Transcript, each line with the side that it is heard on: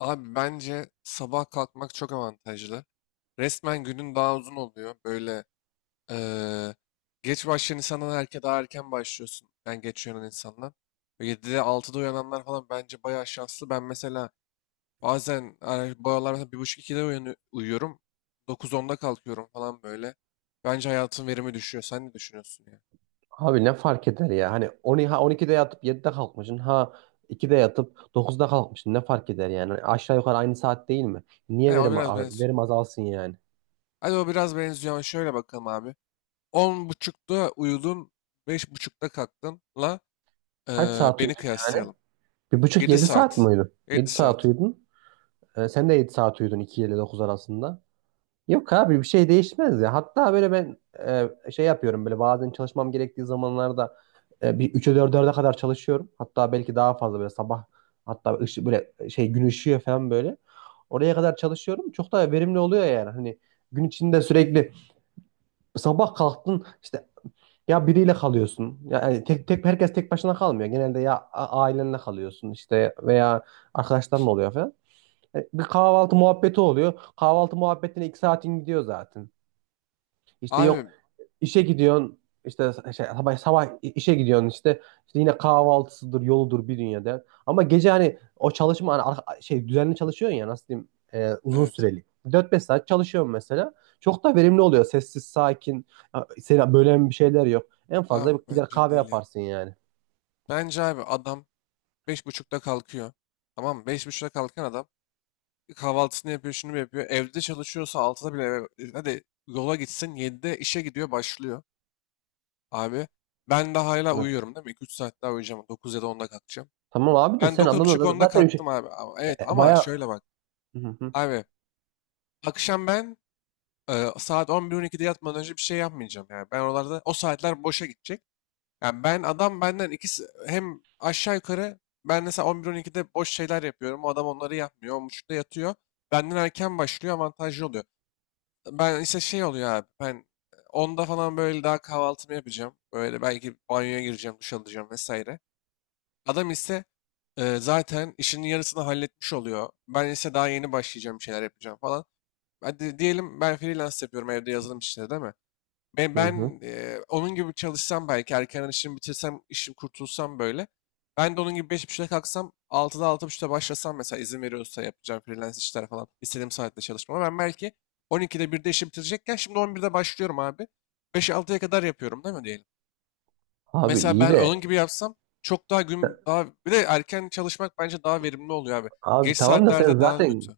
left: Abi bence sabah kalkmak çok avantajlı. Resmen günün daha uzun oluyor. Böyle eee, geç başlayan insandan daha erken başlıyorsun. Ben geç uyanan insandan. Böyle 7'de 6'da uyananlar falan bence bayağı şanslı. Ben mesela bazen bu aralar mesela 1.30-2'de uyuyorum. 9-10'da kalkıyorum falan böyle. Bence hayatın verimi düşüyor. Sen ne düşünüyorsun ya?
right: Abi ne fark eder ya? Hani 10 ha 12'de yatıp 7'de kalkmışsın. Ha 2'de yatıp 9'da kalkmışsın. Ne fark eder yani? Hani aşağı yukarı aynı saat değil mi?
left: He,
right: Niye
left: o biraz benziyor.
right: verim azalsın yani?
left: Hadi o biraz benziyor ama şöyle bakalım abi. 10.30'da uyudun, 5.30'da kalktın.
right: Kaç saat
left: Beni
right: uyudun yani?
left: kıyaslayalım.
right: Bir buçuk
left: 7
right: 7 saat mi
left: saat.
right: uyudun?
left: 7
right: 7 saat
left: saat.
right: uyudun. Sen de 7 saat uyudun 2 ile 9 arasında. Yok abi bir şey değişmez ya. Hatta böyle ben şey yapıyorum böyle bazen çalışmam gerektiği zamanlarda bir 3'e 4'e kadar çalışıyorum. Hatta belki daha fazla böyle sabah hatta böyle şey gün ışıyor falan böyle. Oraya kadar çalışıyorum. Çok daha verimli oluyor yani. Hani gün içinde sürekli sabah kalktın işte ya biriyle kalıyorsun. Ya yani tek tek herkes tek başına kalmıyor. Genelde ailenle kalıyorsun işte veya arkadaşların oluyor falan. Bir kahvaltı muhabbeti oluyor. Kahvaltı muhabbetine 2 saatin gidiyor zaten. İşte yok
left: Abi,
right: işe gidiyorsun işte şey, sabah işe gidiyorsun işte, işte yine kahvaltısıdır yoludur bir dünya der. Ama gece hani o çalışma hani şey düzenli çalışıyorsun ya nasıl diyeyim uzun
left: evet.
right: süreli. Dört beş saat çalışıyorum mesela. Çok da verimli oluyor. Sessiz, sakin. Ha, Seni bölen bir şeyler yok. En fazla
left: Abi
right: gider
left: bence
right: kahve
left: değil ya.
right: yaparsın yani.
left: Bence abi adam 5.30'da kalkıyor. Tamam mı? 5.30'da kalkan adam kahvaltısını yapıyor, şunu yapıyor. Evde çalışıyorsa 6'da bile hadi yola gitsin, 7'de işe gidiyor, başlıyor abi. Ben daha hala
right: Evet.
left: uyuyorum değil mi? 2-3 saat daha uyuyacağım. 9 ya da 10'da kalkacağım.
right: Tamam abi de
left: Ben
right: sen
left: dokuz buçuk
right: adamla
left: onda
right: zaten
left: kalktım abi. Evet ama
right: baya.
left: şöyle bak.
right: Hı hı,
left: Abi akşam ben, saat 11-12'de yatmadan önce bir şey yapmayacağım. Yani ben oralarda o saatler boşa gidecek. Yani ben adam benden ikisi hem aşağı yukarı ben mesela 11-12'de boş şeyler yapıyorum. O adam onları yapmıyor. 10.30'da yatıyor. Benden erken başlıyor, avantajlı oluyor. Ben ise şey oluyor abi, ben 10'da falan böyle daha kahvaltımı yapacağım. Böyle belki banyoya gireceğim, duş alacağım vesaire. Adam ise zaten işinin yarısını halletmiş oluyor. Ben ise daha yeni başlayacağım, bir şeyler yapacağım falan. Hadi diyelim ben freelance yapıyorum evde, yazılım işleri değil mi? Ve
right: hı hı.
left: ben onun gibi çalışsam belki erken işimi bitirsem, işim kurtulsam böyle. Ben de onun gibi 5.30'da kalksam, altıda altı buçukta başlasam, mesela izin veriyorsa yapacağım freelance işler falan istediğim saatte çalışmama. Ben belki on iki'de birde işi bitirecekken şimdi 11'de başlıyorum abi. Beş altıya kadar yapıyorum değil mi diyelim.
right: Abi
left: Mesela
right: iyi
left: ben onun
right: de
left: gibi yapsam çok daha gün daha bir de erken çalışmak bence daha verimli oluyor abi.
right: abi
left: Geç
right: tamam da sen
left: saatlerde daha
right: zaten
left: kötü.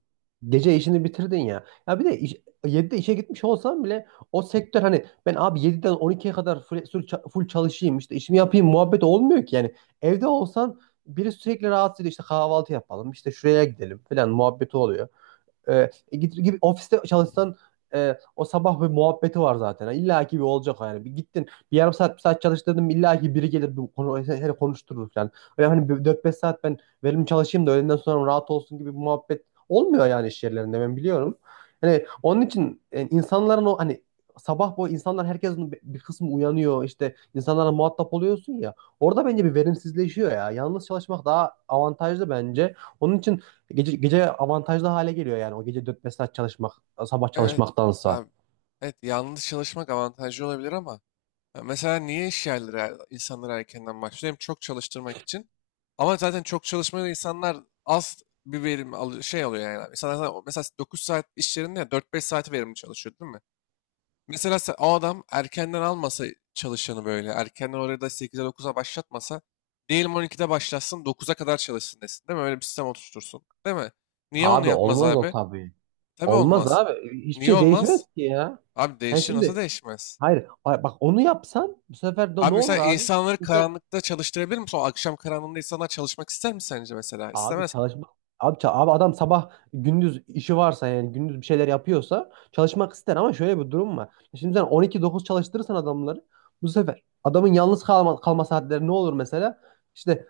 right: gece işini bitirdin ya. Ya bir de iş, 7'de işe gitmiş olsam bile o sektör hani ben abi 7'den 12'ye kadar full çalışayım işte işimi yapayım muhabbet olmuyor ki yani. Evde olsan biri sürekli rahatsız ediyor işte kahvaltı yapalım işte şuraya gidelim falan muhabbeti oluyor. Gibi ofiste çalışsan o sabah bir muhabbeti var zaten. Yani İlla ki bir olacak yani. Bir gittin bir yarım saat bir saat çalıştırdım illa ki biri gelir bir konu, seni konuşturur yani. Öyle hani dört beş saat ben verimli çalışayım da öğleden sonra rahat olsun gibi bir muhabbet olmuyor yani iş yerlerinde ben biliyorum. Yani onun için yani insanların o hani sabah bu insanlar herkesin bir kısmı uyanıyor işte insanlarla muhatap oluyorsun ya orada bence bir verimsizleşiyor ya. Yalnız çalışmak daha avantajlı bence. Onun için gece avantajlı hale geliyor yani. O gece dört beş saat çalışmak, sabah
left: Evet
right: çalışmaktansa.
left: abi. Evet, yalnız çalışmak avantajlı olabilir ama ya mesela niye iş yerleri insanları erkenden başlıyor? Hem çok çalıştırmak için. Ama zaten çok çalışmayan insanlar az bir verim alıyor yani. Mesela, zaten mesela 9 saat iş yerinde ya 4-5 saati verimli çalışıyor değil mi? Mesela o adam erkenden almasa çalışanı böyle. Erkenden orada 8'e 9'a başlatmasa. Diyelim 12'de başlatsın, 9'a kadar çalışsın desin değil mi? Öyle bir sistem oturtursun. Değil mi? Niye onu
right: Abi
left: yapmaz
right: olmaz o
left: abi?
right: tabii.
left: Tabii
right: Olmaz
left: olmaz.
right: abi. Hiçbir
left: Niye
right: şey değişmez
left: olmaz?
right: ki ya.
left: Abi
right: Yani
left: değişir, nasıl
right: şimdi
left: değişmez?
right: hayır bak onu yapsan bu sefer de ne
left: Abi
right: olur
left: mesela
right: abi?
left: insanları
right: İnsan
left: karanlıkta çalıştırabilir misin? O akşam karanlığında insanlar çalışmak ister mi sence mesela?
right: abi
left: İstemez.
right: çalışmak abi adam sabah gündüz işi varsa yani gündüz bir şeyler yapıyorsa çalışmak ister ama şöyle bir durum var. Şimdi sen 12-9 çalıştırırsan adamları bu sefer adamın yalnız kalma saatleri ne olur mesela? İşte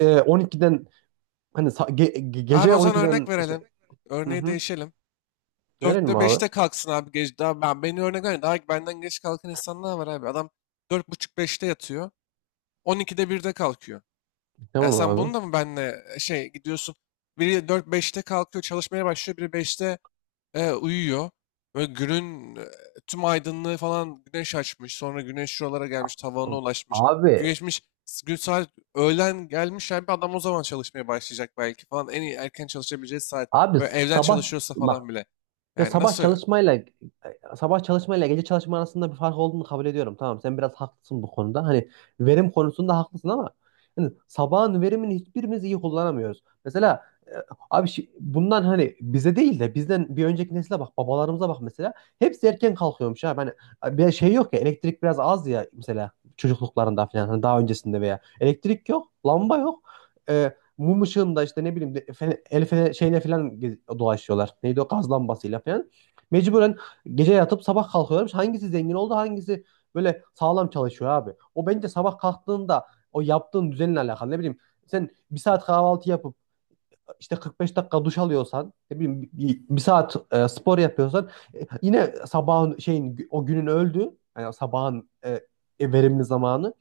right: 12'den hani
left: Abi
right: gece
left: o zaman örnek
right: 12'den işte.
left: verelim.
right: Hı
left: Örneği
right: hı.
left: değişelim.
right: Verelim
left: Dörtte
right: abi.
left: beşte kalksın abi, gece. Daha ben, beni örnek ver. Daha benden geç kalkan insanlar var abi. Adam dört buçuk beşte yatıyor. 12'de birde kalkıyor. Yani
right: Tamam
left: sen bunu
right: abi.
left: da mı benle şey gidiyorsun? Biri dört beşte kalkıyor, çalışmaya başlıyor. Biri beşte uyuyor. Böyle günün tüm aydınlığı falan güneş açmış. Sonra güneş şuralara gelmiş, tavana ulaşmış.
right: Abi,
left: Güneşmiş, gün saat öğlen gelmiş. Yani bir adam o zaman çalışmaya başlayacak belki falan. En iyi erken çalışabileceği saat.
right: abi
left: Böyle evden
right: sabah
left: çalışıyorsa
right: bak
left: falan bile.
right: Ya
left: Yani
right: sabah
left: nasıl?
right: çalışma ile gece çalışma arasında bir fark olduğunu kabul ediyorum. Tamam sen biraz haklısın bu konuda. Hani verim konusunda haklısın ama hani sabahın verimini hiçbirimiz iyi kullanamıyoruz. Mesela abi bundan hani bize değil de bizden bir önceki nesile bak babalarımıza bak mesela. Hepsi erken kalkıyormuş abi. Hani bir şey yok ya elektrik biraz az ya mesela çocukluklarında falan hani daha öncesinde veya elektrik yok, lamba yok. Mum ışığında işte ne bileyim şeyle falan dolaşıyorlar. Neydi o gaz lambasıyla falan. Mecburen gece yatıp sabah kalkıyorlarmış. Hangisi zengin oldu, hangisi böyle sağlam çalışıyor abi. O bence sabah kalktığında o yaptığın düzenle alakalı. Ne bileyim sen bir saat kahvaltı yapıp işte 45 dakika duş alıyorsan, ne bileyim bir saat spor yapıyorsan yine sabahın şeyin o günün öldü. Yani sabahın verimli zamanı.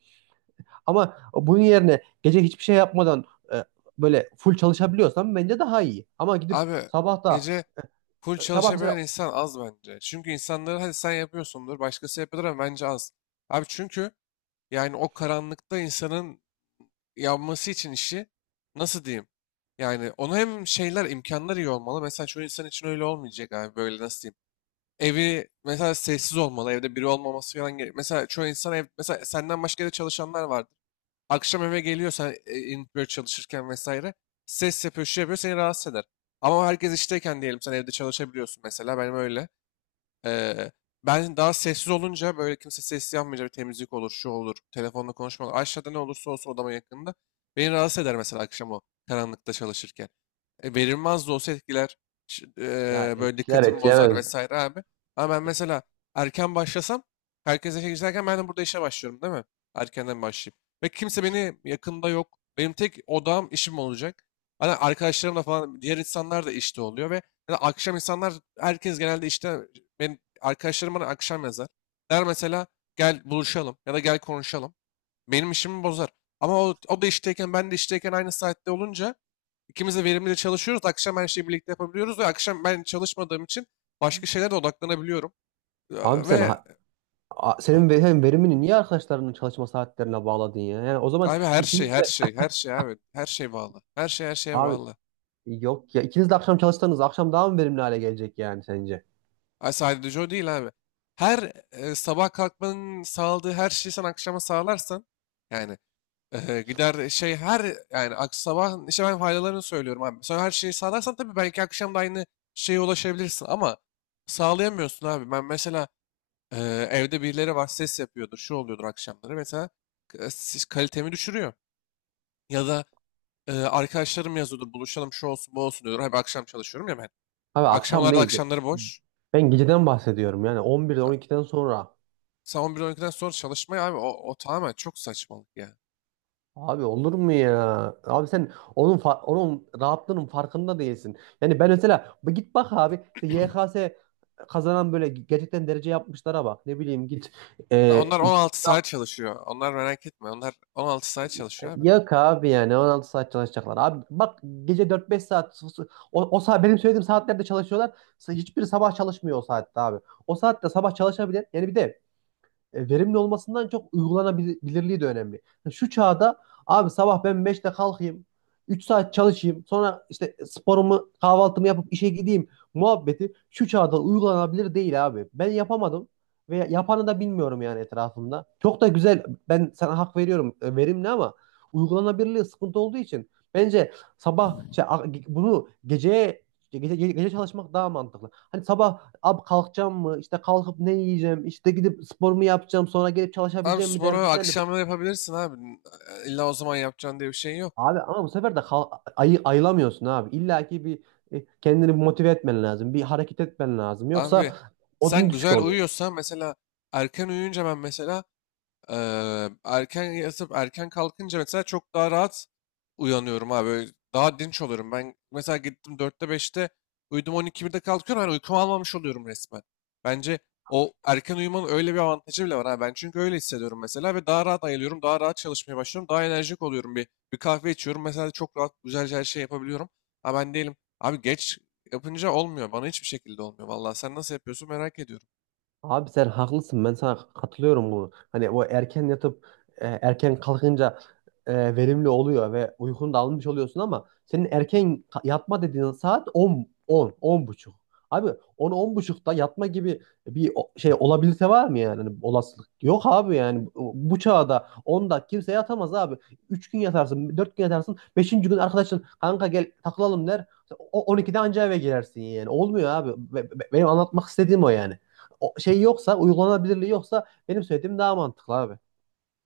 right: Ama bunun yerine gece hiçbir şey yapmadan e, böyle full çalışabiliyorsan bence daha iyi. Ama gidip
left: Abi
right: sabah da
left: gece full
right: e, sabah
left: çalışabilen
right: mesela
left: insan az bence. Çünkü insanları hadi sen yapıyorsundur, başkası yapıyordur ama bence az. Abi çünkü yani o karanlıkta insanın yapması için işi nasıl diyeyim? Yani onu hem şeyler imkanlar iyi olmalı. Mesela çoğu insan için öyle olmayacak abi, böyle nasıl diyeyim? Evi mesela sessiz olmalı. Evde biri olmaması falan gerek. Mesela çoğu insan, ev mesela senden başka da çalışanlar vardır. Akşam eve geliyor, sen böyle çalışırken vesaire ses yapıyor, şey yapıyor, seni rahatsız eder. Ama herkes işteyken diyelim sen evde çalışabiliyorsun, mesela benim öyle. Eee, Ben daha sessiz olunca, böyle kimse sessiz yapmayınca, bir temizlik olur, şu olur, telefonla konuşma olur. Aşağıda ne olursa olsun odama yakında. Beni rahatsız eder mesela akşam o karanlıkta çalışırken. Verilmez de olsa etkiler. Ç-
right: ya
left: Böyle
right: etkiler
left: dikkatimi bozar
right: etkilemez.
left: vesaire abi. Ama ben mesela erken başlasam, herkes işe giderken ben de burada işe başlıyorum değil mi? Erkenden başlayayım. Ve kimse beni yakında yok. Benim tek odağım işim olacak. Hani arkadaşlarım da falan diğer insanlar da işte oluyor ve ya da akşam insanlar, herkes genelde işte, benim arkadaşlarım bana akşam yazar. Der mesela, gel buluşalım ya da gel konuşalım. Benim işimi bozar. Ama o da işteyken, ben de işteyken aynı saatte olunca İkimiz de verimli çalışıyoruz. Akşam her şeyi birlikte yapabiliyoruz ve akşam ben çalışmadığım için başka şeylere de odaklanabiliyorum.
right: Abi
left: Ya,
right: sen
left: ve
right: ha.
left: ay,
right: Senin hem verimini niye arkadaşlarının çalışma saatlerine bağladın ya? Yani o zaman
left: abi, her şey,
right: ikiniz
left: her
right: de
left: şey, her şey abi. Her şey bağlı. Her şey her şeye
right: abi
left: bağlı.
right: yok ya ikiniz de akşam çalışsanız akşam daha mı verimli hale gelecek yani sence?
left: Ay, sadece o değil abi. Her sabah kalkmanın sağladığı her şeyi sen akşama sağlarsan, yani gider şey her yani sabah, işte ben faydalarını söylüyorum abi. Sonra her şeyi sağlarsan tabii belki akşam da aynı şeye ulaşabilirsin ama sağlayamıyorsun abi. Ben mesela evde birileri var, ses yapıyordur, şu oluyordur akşamları. Mesela kalitemi düşürüyor. Ya da arkadaşlarım yazıyordur, buluşalım şu olsun bu olsun diyordur. Abi akşam çalışıyorum ya ben.
right: Abi akşam
left: Akşamlarda
right: değil.
left: akşamları boş.
right: Ben geceden bahsediyorum yani 11'den
left: Abi,
right: 12'den sonra.
left: sen 11-12'den sonra çalışmaya, abi o tamamen çok saçmalık ya.
right: Abi olur mu ya? Abi sen onun rahatlığının farkında değilsin. Yani ben mesela bu git bak abi işte YKS kazanan böyle gerçekten derece yapmışlara bak. Ne bileyim
left: Ya,
right: e,
left: onlar 16 saat çalışıyor. Onlar merak etme. Onlar 16 saat çalışıyor abi.
right: yok abi yani 16 saat çalışacaklar. Abi bak gece 4-5 saat o saat benim söylediğim saatlerde çalışıyorlar. Hiçbiri sabah çalışmıyor o saatte abi. O saatte sabah çalışabilen yani bir de verimli olmasından çok uygulanabilirliği de önemli. Yani şu çağda abi sabah ben 5'te kalkayım, 3 saat çalışayım, sonra işte sporumu, kahvaltımı yapıp işe gideyim muhabbeti şu çağda uygulanabilir değil abi. Ben yapamadım ve yapanı da bilmiyorum yani etrafımda. Çok da güzel, ben sana hak veriyorum, verimli ama uygulanabilirliği sıkıntı olduğu için bence bunu geceye gece çalışmak daha mantıklı. Hani sabah abi kalkacağım mı? İşte kalkıp ne yiyeceğim? İşte gidip spor mu yapacağım? Sonra gelip
left: Abi
right: çalışabileceğim mi
left: sporu
right: derdinden öte.
left: akşamları yapabilirsin abi. İlla o zaman yapacaksın diye bir şey yok.
right: Abi ama bu sefer de ayı ayılamıyorsun abi. İlla ki bir kendini bir motive etmen lazım. Bir hareket etmen lazım.
left: Abi
right: Yoksa
left: sen
right: odun düşük
left: güzel
right: oluyor.
left: uyuyorsan mesela erken uyuyunca, ben mesela erken yatıp erken kalkınca mesela çok daha rahat uyanıyorum abi. Böyle, daha dinç oluyorum. Ben mesela gittim dörtte beşte uyudum, on iki birde kalkıyorum. Hani uykumu almamış oluyorum resmen. Bence o erken uyumanın öyle bir avantajı bile var. Ha. Ben çünkü öyle hissediyorum mesela ve daha rahat ayılıyorum. Daha rahat çalışmaya başlıyorum. Daha enerjik oluyorum. Bir kahve içiyorum. Mesela çok rahat güzelce her şey yapabiliyorum. Ha, ben değilim. Abi geç yapınca olmuyor. Bana hiçbir şekilde olmuyor. Vallahi sen nasıl yapıyorsun merak ediyorum.
right: Abi sen haklısın. Ben sana katılıyorum bu. Hani o erken yatıp erken kalkınca verimli oluyor ve uykunu da almış oluyorsun ama senin erken yatma dediğin saat 10 10 10 buçuk. Abi 10 10 buçukta yatma gibi bir şey olabilirse var mı yani? Hani olasılık yok abi yani bu çağda 10'da kimse yatamaz abi. 3 gün yatarsın, 4 gün yatarsın. 5'inci gün arkadaşın kanka gel takılalım der. O 12'de anca eve girersin yani. Olmuyor abi. Benim anlatmak istediğim o yani o şey yoksa uygulanabilirliği yoksa benim söylediğim daha mantıklı abi.